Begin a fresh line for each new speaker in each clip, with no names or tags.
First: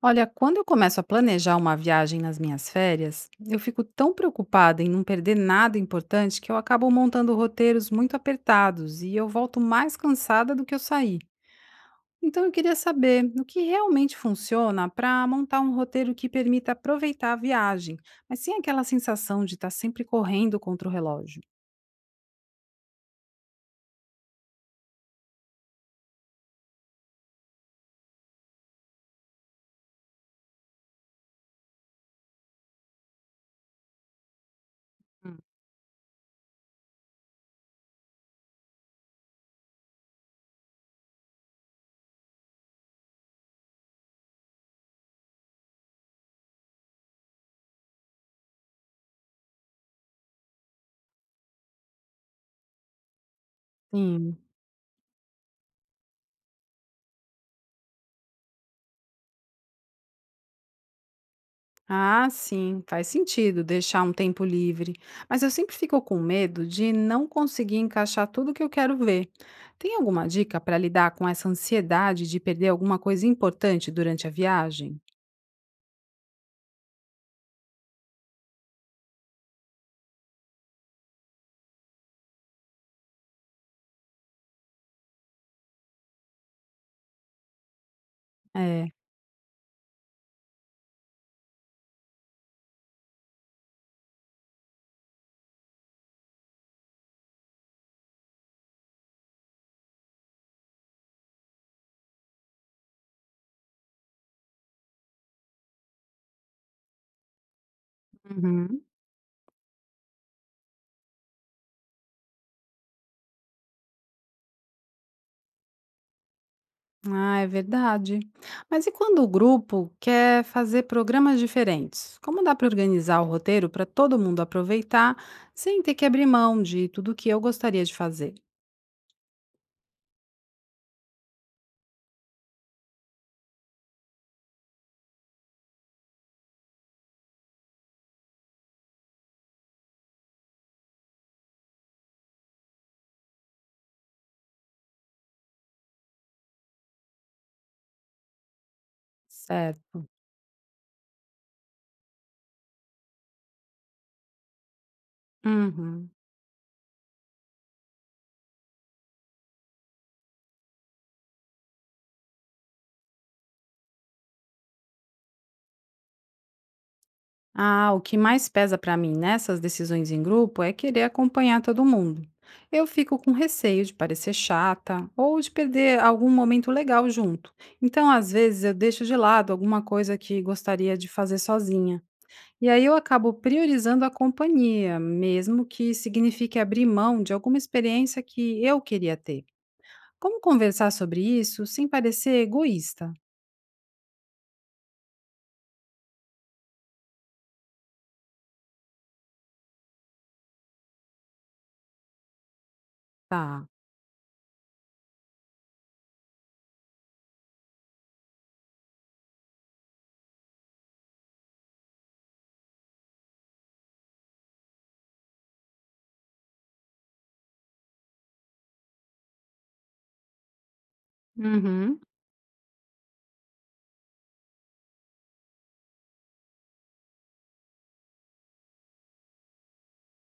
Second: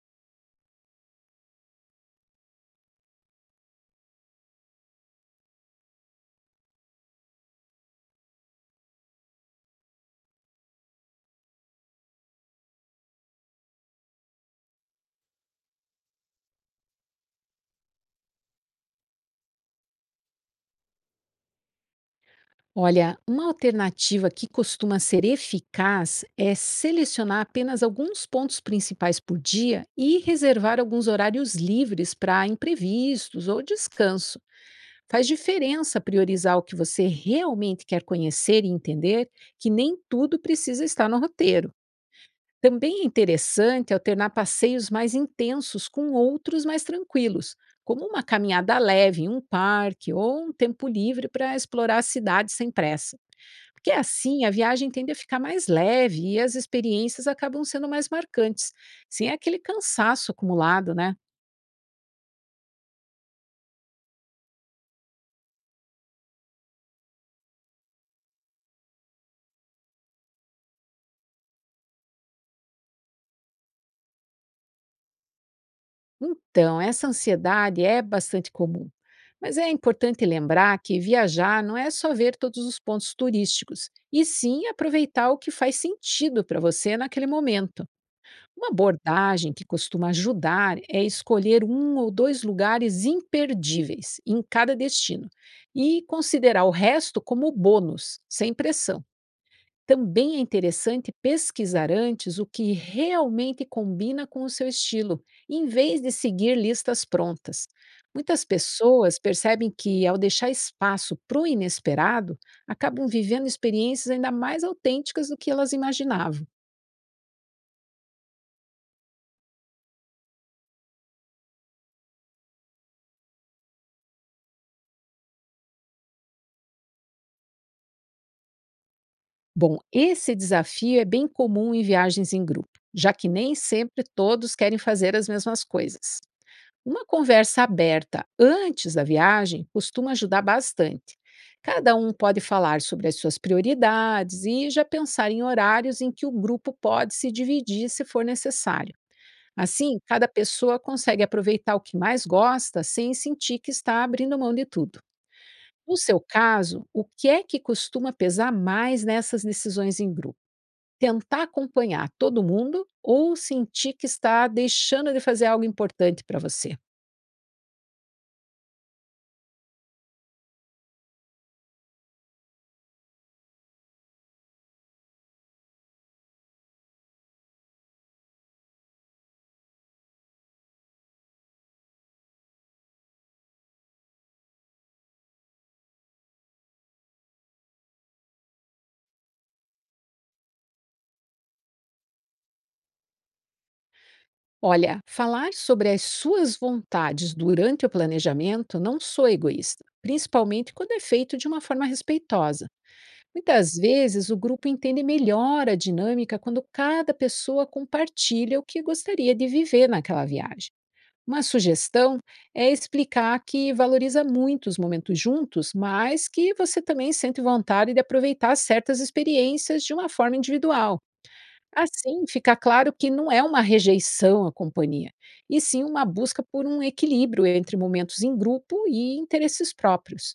Olha, quando eu começo a planejar uma viagem nas minhas férias, eu fico tão preocupada em não perder nada importante que eu acabo montando roteiros muito apertados e eu volto mais cansada do que eu saí. Então eu queria saber o que realmente funciona para montar um roteiro que permita aproveitar a viagem, mas sem aquela sensação de estar sempre correndo contra o relógio.
Olha, uma alternativa que costuma ser eficaz é selecionar apenas alguns pontos principais por dia e reservar alguns horários livres para imprevistos ou descanso. Faz
Hum.
diferença priorizar o que você realmente quer conhecer e entender, que nem tudo precisa estar no roteiro. Também é interessante alternar passeios mais intensos com outros mais tranquilos, como uma caminhada leve em um parque ou um tempo livre para explorar a cidade sem pressa. Porque é
Sim.
assim a viagem tende a ficar mais leve e as experiências acabam sendo mais marcantes, sem aquele cansaço acumulado, né?
Ah, sim, faz sentido deixar um tempo livre. Mas eu sempre fico com medo de não conseguir encaixar tudo que eu quero ver. Tem alguma dica para lidar com essa ansiedade de perder alguma coisa importante durante a viagem?
Então, essa ansiedade é bastante comum. Mas é importante lembrar que viajar não é só ver todos os pontos turísticos, e sim aproveitar o que faz sentido para você naquele momento. Uma
É.
abordagem que costuma ajudar é escolher um ou dois lugares imperdíveis em cada destino e considerar o resto como bônus, sem pressão. Também é interessante pesquisar antes o que realmente combina com o seu estilo, em vez de seguir listas prontas. Muitas
Uhum.
pessoas percebem que, ao deixar espaço para o inesperado, acabam vivendo experiências ainda mais autênticas do que elas imaginavam.
Ah, é verdade. Mas e quando o grupo quer fazer programas diferentes? Como dá para organizar o roteiro para todo mundo aproveitar sem ter que abrir mão de tudo que eu gostaria de fazer?
Bom, esse desafio é bem comum em viagens em grupo, já que nem sempre todos querem fazer as mesmas coisas. Uma conversa aberta antes da viagem costuma ajudar bastante. Cada um pode falar sobre as suas prioridades e já pensar em horários em que o grupo pode se dividir se for necessário. Assim,
Certo.
cada pessoa consegue aproveitar o que mais gosta sem sentir que está abrindo mão de tudo. No
Uhum.
seu caso, o que é que costuma pesar mais nessas decisões em grupo? Tentar acompanhar todo mundo ou sentir que está deixando de fazer algo importante para você.
Ah, o que mais pesa para mim nessas decisões em grupo é querer acompanhar todo mundo. Eu fico com receio de parecer chata ou de perder algum momento legal junto. Então, às vezes, eu deixo de lado alguma coisa que gostaria de fazer sozinha. E aí eu acabo priorizando a companhia, mesmo que signifique abrir mão de alguma experiência que eu queria ter. Como conversar sobre isso sem parecer egoísta?
Olha, falar sobre as suas vontades durante o planejamento não sou egoísta, principalmente quando é feito de uma forma respeitosa.
Tá.
Muitas vezes o grupo entende melhor a dinâmica quando cada pessoa compartilha o que gostaria de viver naquela viagem. Uma sugestão é explicar que valoriza muito os momentos juntos, mas que você também sente vontade de aproveitar certas experiências de uma forma individual.
Uhum.
Assim, fica claro que não é uma rejeição à companhia, e sim uma busca por um equilíbrio entre momentos em grupo e interesses próprios.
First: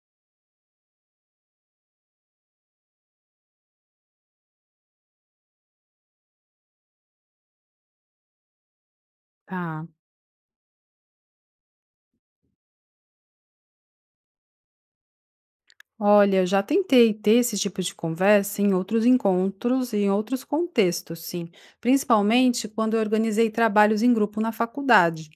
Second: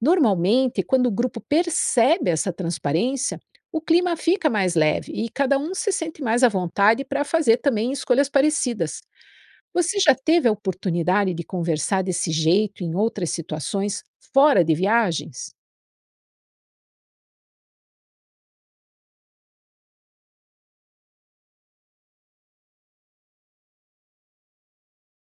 Normalmente, quando o grupo percebe essa transparência, o clima fica mais leve e cada um se sente mais à vontade para fazer também escolhas parecidas.
Tá.
Você já teve a oportunidade de conversar desse jeito em outras situações fora de viagens?
Olha, eu já tentei ter esse tipo de conversa em outros encontros e em outros contextos, sim, principalmente quando eu organizei trabalhos em grupo na faculdade.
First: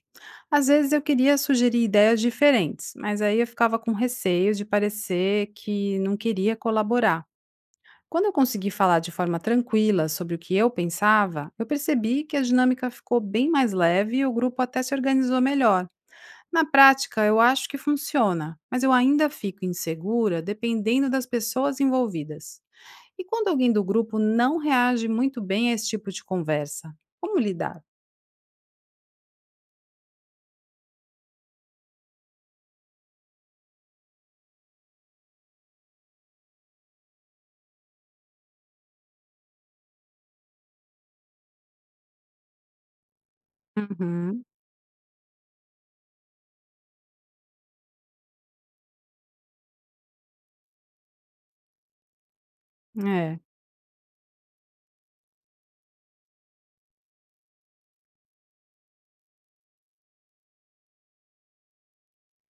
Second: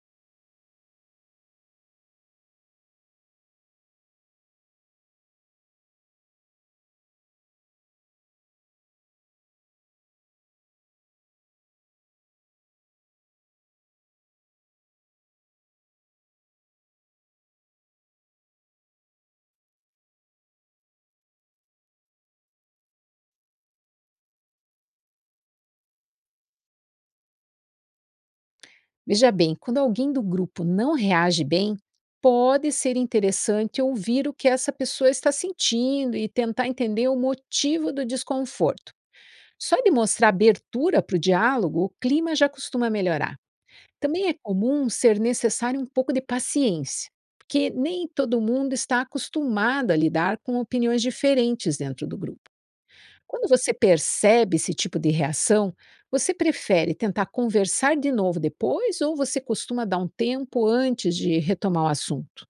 Às vezes eu queria sugerir ideias diferentes, mas aí eu ficava com receio de parecer que não queria colaborar. Quando eu consegui falar de forma tranquila sobre o que eu pensava, eu percebi que a dinâmica ficou bem mais leve e o grupo até se organizou melhor. Na prática, eu acho que funciona, mas eu ainda fico insegura dependendo das pessoas envolvidas. E quando alguém do grupo não reage muito bem a esse tipo de conversa, como lidar?
Veja bem, quando alguém do grupo não reage bem, pode ser interessante ouvir o que essa pessoa está sentindo e tentar entender o motivo do desconforto. Só de mostrar abertura para o diálogo, o clima já costuma melhorar. Também é
Uhum,
comum ser necessário um pouco de paciência, porque nem todo mundo está acostumado a lidar com opiniões diferentes dentro do grupo.
é.
Quando você percebe esse tipo de reação, você prefere tentar conversar de novo depois ou você costuma dar um tempo antes de retomar o assunto?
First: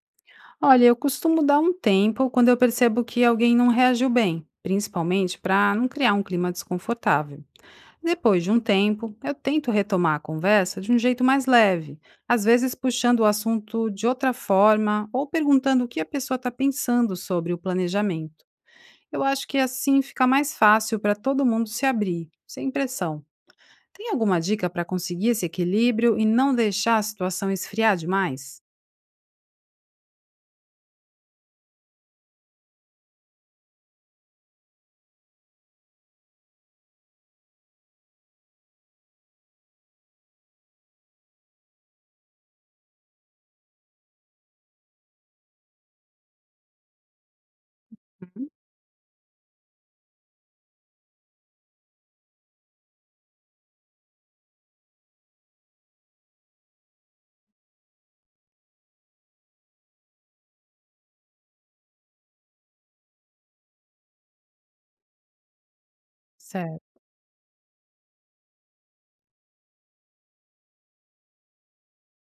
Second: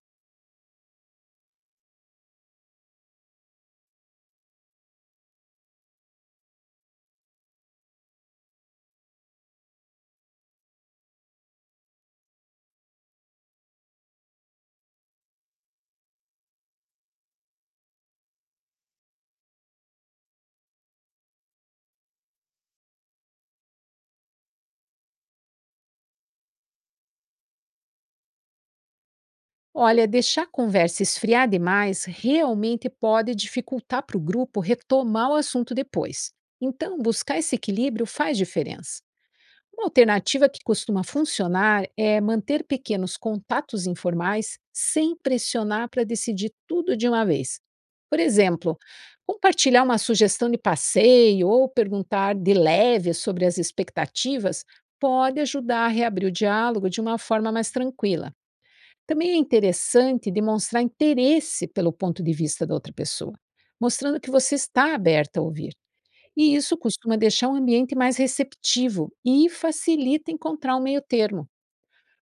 Olha, eu costumo dar um tempo quando eu percebo que alguém não reagiu bem, principalmente para não criar um clima desconfortável. Depois de um tempo, eu tento retomar a conversa de um jeito mais leve, às vezes puxando o assunto de outra forma ou perguntando o que a pessoa está pensando sobre o planejamento. Eu acho que assim fica mais fácil para todo mundo se abrir, sem pressão. Tem alguma dica para conseguir esse equilíbrio e não deixar a situação esfriar demais?
Olha, deixar a conversa esfriar demais realmente pode dificultar para o grupo retomar o assunto depois. Então, buscar esse equilíbrio faz diferença. Uma alternativa que costuma funcionar é manter pequenos contatos informais sem pressionar para decidir tudo de uma vez. Por
Uhum.
exemplo, compartilhar uma sugestão de passeio ou perguntar de leve sobre as expectativas pode ajudar a reabrir o diálogo de uma forma mais tranquila. Também é interessante demonstrar interesse pelo ponto de vista da outra pessoa, mostrando que você está aberta a ouvir. E isso
Certo.
costuma deixar o ambiente mais receptivo e facilita encontrar um meio-termo.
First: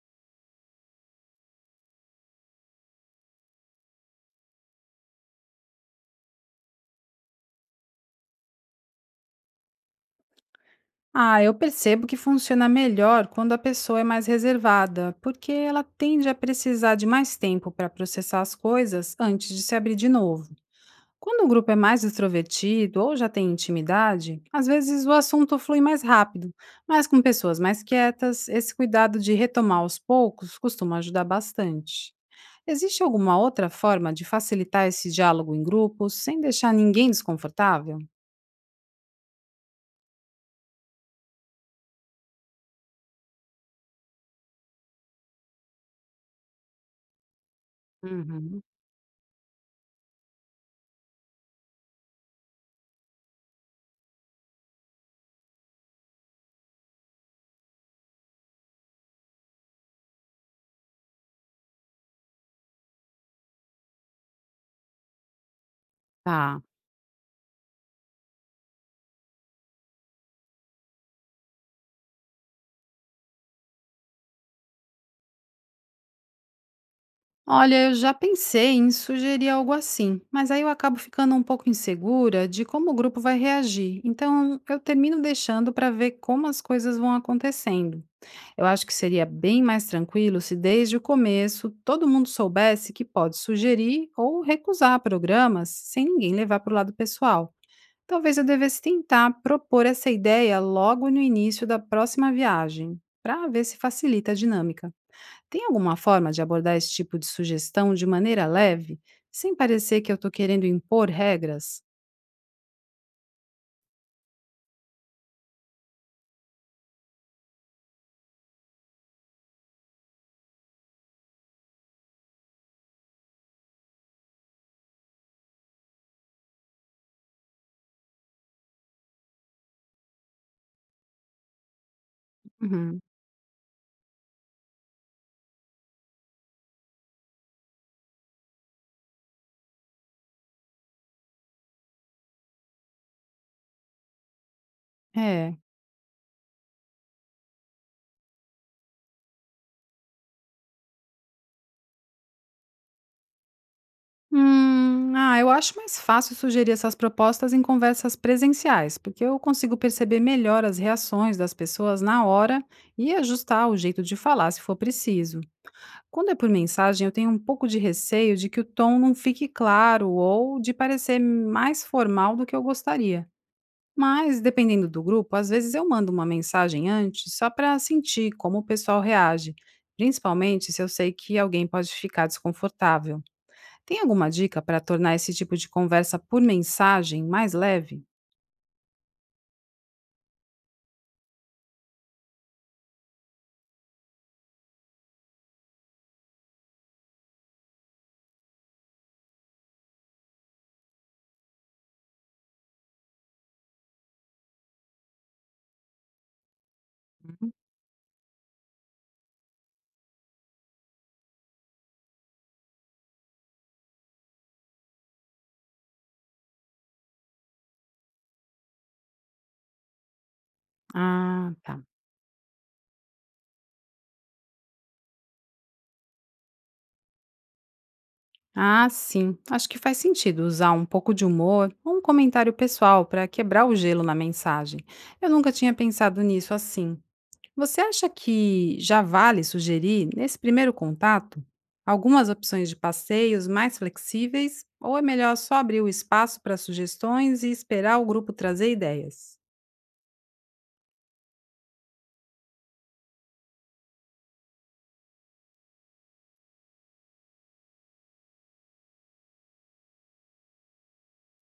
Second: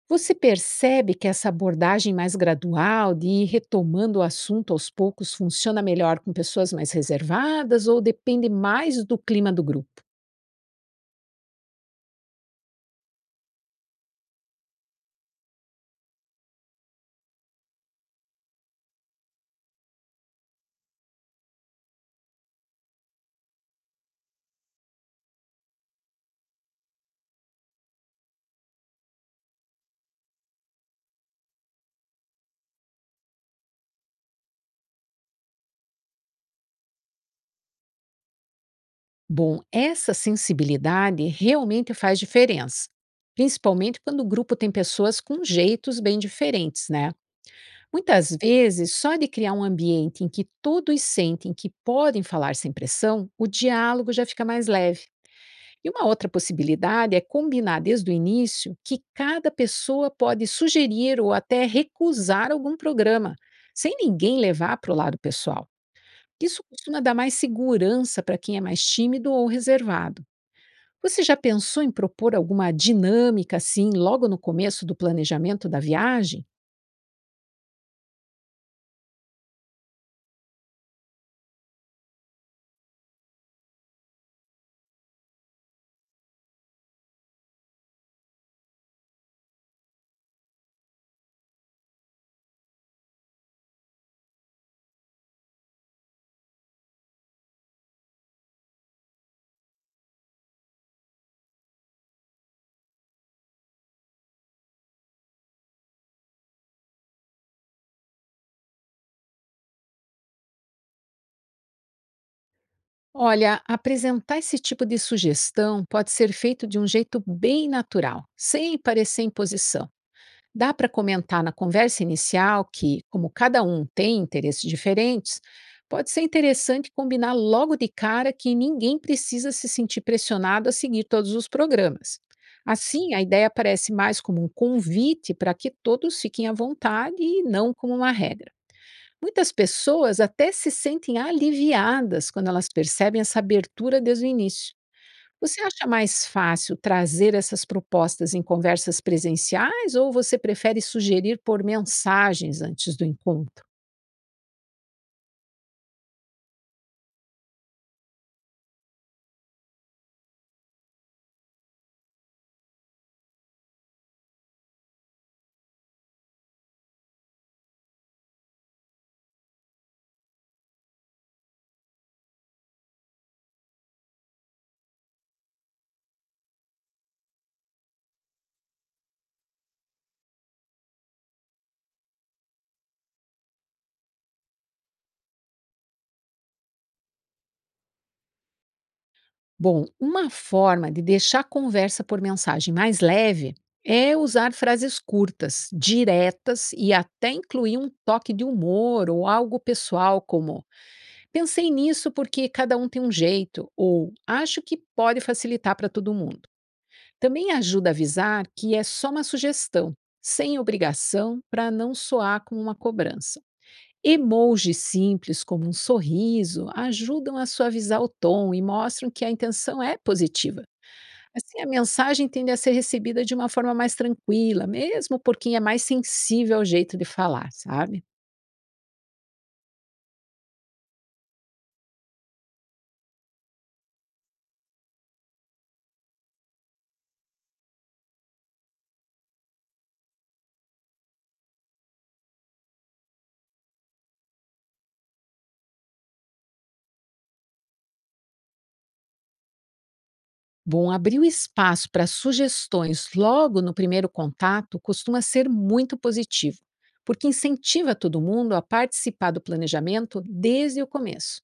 Você percebe que essa abordagem mais gradual de ir retomando o assunto aos poucos funciona melhor com pessoas mais reservadas ou depende mais do clima do grupo?
Ah, eu percebo que funciona melhor quando a pessoa é mais reservada, porque ela tende a precisar de mais tempo para processar as coisas antes de se abrir de novo. Quando o grupo é mais extrovertido ou já tem intimidade, às vezes o assunto flui mais rápido, mas com pessoas mais quietas, esse cuidado de retomar aos poucos costuma ajudar bastante. Existe alguma outra forma de facilitar esse diálogo em grupo sem deixar ninguém desconfortável?
Bom, essa sensibilidade realmente faz diferença, principalmente quando o grupo tem pessoas com jeitos bem diferentes, né? Muitas
Uhum.
vezes, só de criar um ambiente em que todos sentem que podem falar sem pressão, o diálogo já fica mais leve. E uma outra possibilidade é combinar desde o início que cada pessoa pode sugerir ou até recusar algum programa, sem ninguém levar para o lado pessoal.
Tá.
Isso costuma dar mais segurança para quem é mais tímido ou reservado. Você já pensou em propor alguma dinâmica assim logo no começo do planejamento da viagem?
Olha, eu já pensei em sugerir algo assim, mas aí eu acabo ficando um pouco insegura de como o grupo vai reagir. Então, eu termino deixando para ver como as coisas vão acontecendo. Eu acho que seria bem mais tranquilo se desde o começo todo mundo soubesse que pode sugerir ou recusar programas sem ninguém levar para o lado pessoal. Talvez eu devesse tentar propor essa ideia logo no início da próxima viagem, para ver se facilita a dinâmica. Tem alguma forma de abordar esse tipo de sugestão de maneira leve, sem parecer que eu estou querendo impor regras?
Olha, apresentar esse tipo de sugestão pode ser feito de um jeito bem natural, sem parecer imposição. Dá para comentar na conversa inicial que, como cada um tem interesses diferentes, pode ser interessante combinar logo de cara que ninguém precisa se sentir pressionado a seguir todos os programas.
Uhum.
Assim, a ideia parece mais como um convite para que todos fiquem à vontade e não como uma regra. Muitas pessoas até se sentem aliviadas quando elas percebem essa abertura desde o início.
É.
Você acha mais fácil trazer essas propostas em conversas presenciais ou você prefere sugerir por mensagens antes do encontro?
Ah, eu acho mais fácil sugerir essas propostas em conversas presenciais, porque eu consigo perceber melhor as reações das pessoas na hora e ajustar o jeito de falar se for preciso. Quando é por mensagem, eu tenho um pouco de receio de que o tom não fique claro ou de parecer mais formal do que eu gostaria. Mas, dependendo do grupo, às vezes eu mando uma mensagem antes só para sentir como o pessoal reage, principalmente se eu sei que alguém pode ficar desconfortável. Tem alguma dica para tornar esse tipo de conversa por mensagem mais leve?
Bom, uma forma de deixar a conversa por mensagem mais leve é usar frases curtas, diretas e até incluir um toque de humor ou algo pessoal, como "Pensei nisso porque cada um tem um jeito", ou "acho que pode facilitar para todo mundo". Também
Uhum.
ajuda a avisar que é só uma sugestão, sem obrigação, para não soar como uma cobrança. Emojis simples, como um sorriso, ajudam a suavizar o tom e mostram que a intenção é positiva.
Ah,
Assim, a
tá.
mensagem tende a ser recebida de uma forma mais tranquila, mesmo por quem é mais sensível ao jeito de falar, sabe?
Ah, sim. Acho que faz sentido usar um pouco de humor ou um comentário pessoal para quebrar o gelo na mensagem. Eu nunca tinha pensado nisso assim. Você acha que já vale sugerir, nesse primeiro contato, algumas opções de passeios mais flexíveis? Ou é melhor só abrir o espaço para sugestões e esperar o grupo trazer ideias?
Bom, abrir o espaço para sugestões logo no primeiro contato costuma ser muito positivo, porque incentiva todo mundo a participar do planejamento desde o começo.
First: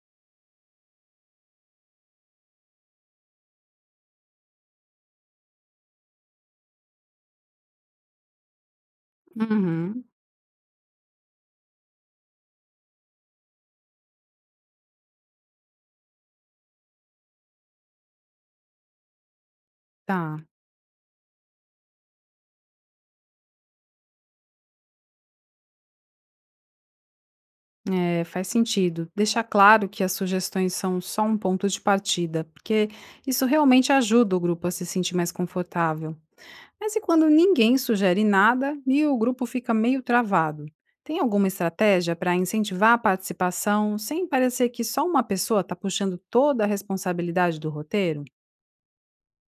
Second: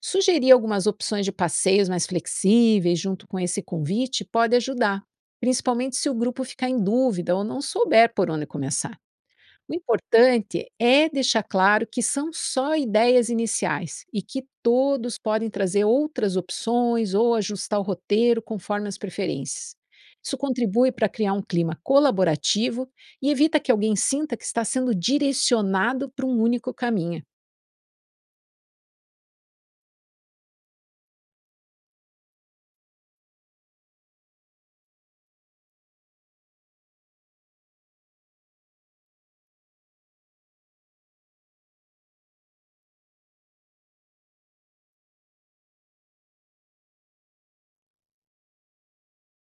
Sugerir algumas opções de passeios mais flexíveis junto com esse convite pode ajudar, principalmente se o grupo ficar em dúvida ou não souber por onde começar. O
Uhum,
importante é deixar claro que são só ideias iniciais e que todos podem trazer outras opções ou ajustar o roteiro conforme as preferências.
Tá,
Isso contribui para criar um clima colaborativo e evita que alguém sinta que está sendo direcionado para um único caminho.
é, faz sentido. Deixar claro que as sugestões são só um ponto de partida, porque isso realmente ajuda o grupo a se sentir mais confortável. Mas e quando ninguém sugere nada e o grupo fica meio travado? Tem alguma estratégia para incentivar a participação sem parecer que só uma pessoa está puxando toda a responsabilidade do roteiro?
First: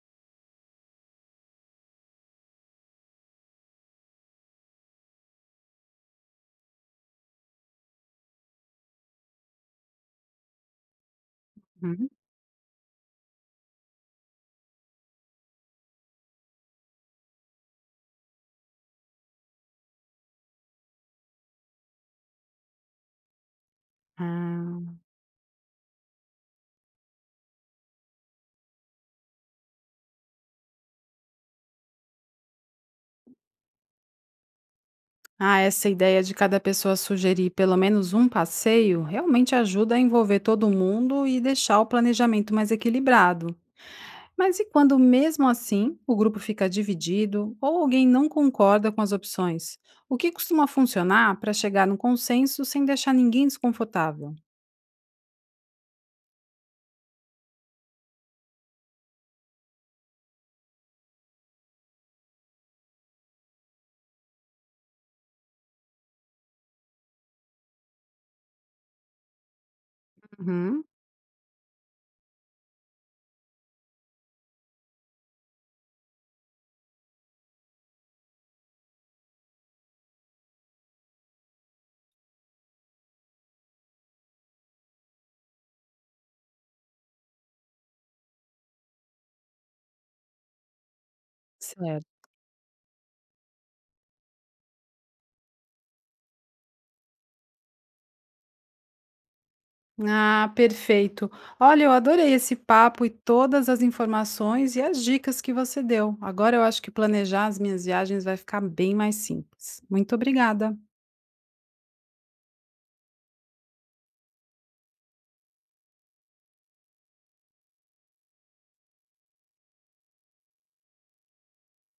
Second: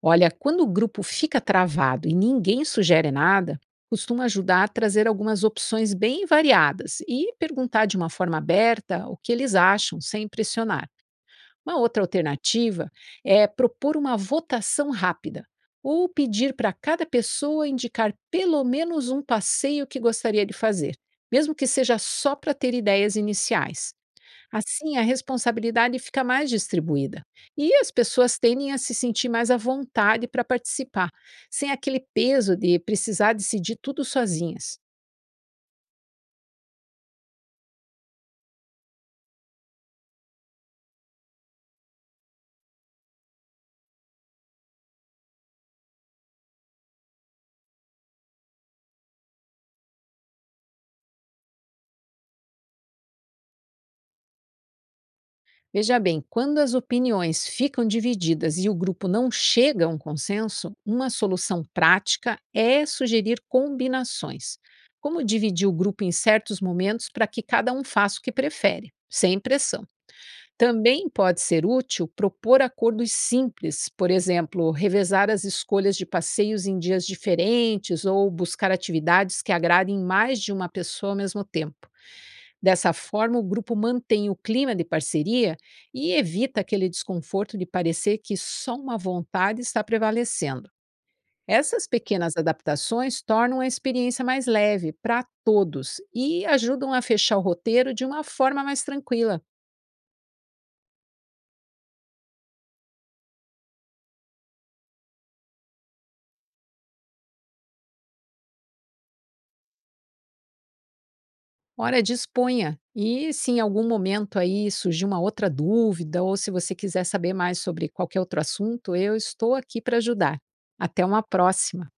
Olha, quando o grupo fica travado e ninguém sugere nada, costuma ajudar a trazer algumas opções bem variadas e perguntar de uma forma aberta o que eles acham, sem pressionar. Uma outra
Uhum.
alternativa é propor uma votação rápida ou pedir para cada pessoa indicar pelo menos um passeio que gostaria de fazer, mesmo que seja só para ter ideias iniciais. Assim,
Ah,
a responsabilidade fica mais distribuída e as pessoas tendem a se sentir mais à vontade para participar, sem aquele peso de precisar decidir tudo sozinhas.
Ah, essa ideia de cada pessoa sugerir pelo menos um passeio realmente ajuda a envolver todo mundo e deixar o planejamento mais equilibrado. Mas e quando, mesmo assim, o grupo fica dividido ou alguém não concorda com as opções? O que costuma funcionar para chegar num consenso sem deixar ninguém desconfortável?
Veja bem, quando as opiniões ficam divididas e o grupo não chega a um consenso, uma solução prática é sugerir combinações, como dividir o grupo em certos momentos para que cada um faça o que prefere, sem pressão.
Uhum,
Também pode ser útil propor acordos simples, por exemplo, revezar as escolhas de passeios em dias diferentes ou buscar atividades que agradem mais de uma pessoa ao mesmo tempo. Dessa forma, o grupo mantém o clima de parceria e evita aquele desconforto de parecer que só uma vontade está prevalecendo. Essas
certo.
pequenas adaptações tornam a experiência mais leve para todos e ajudam a fechar o roteiro de uma forma mais tranquila.
Ah, perfeito. Olha, eu adorei esse papo e todas as informações e as dicas que você deu. Agora eu acho que planejar as minhas viagens vai ficar bem mais simples. Muito obrigada.
Ora, disponha. E se em algum momento aí surgir uma outra dúvida ou se você quiser saber mais sobre qualquer outro assunto, eu estou aqui para ajudar. Até uma próxima.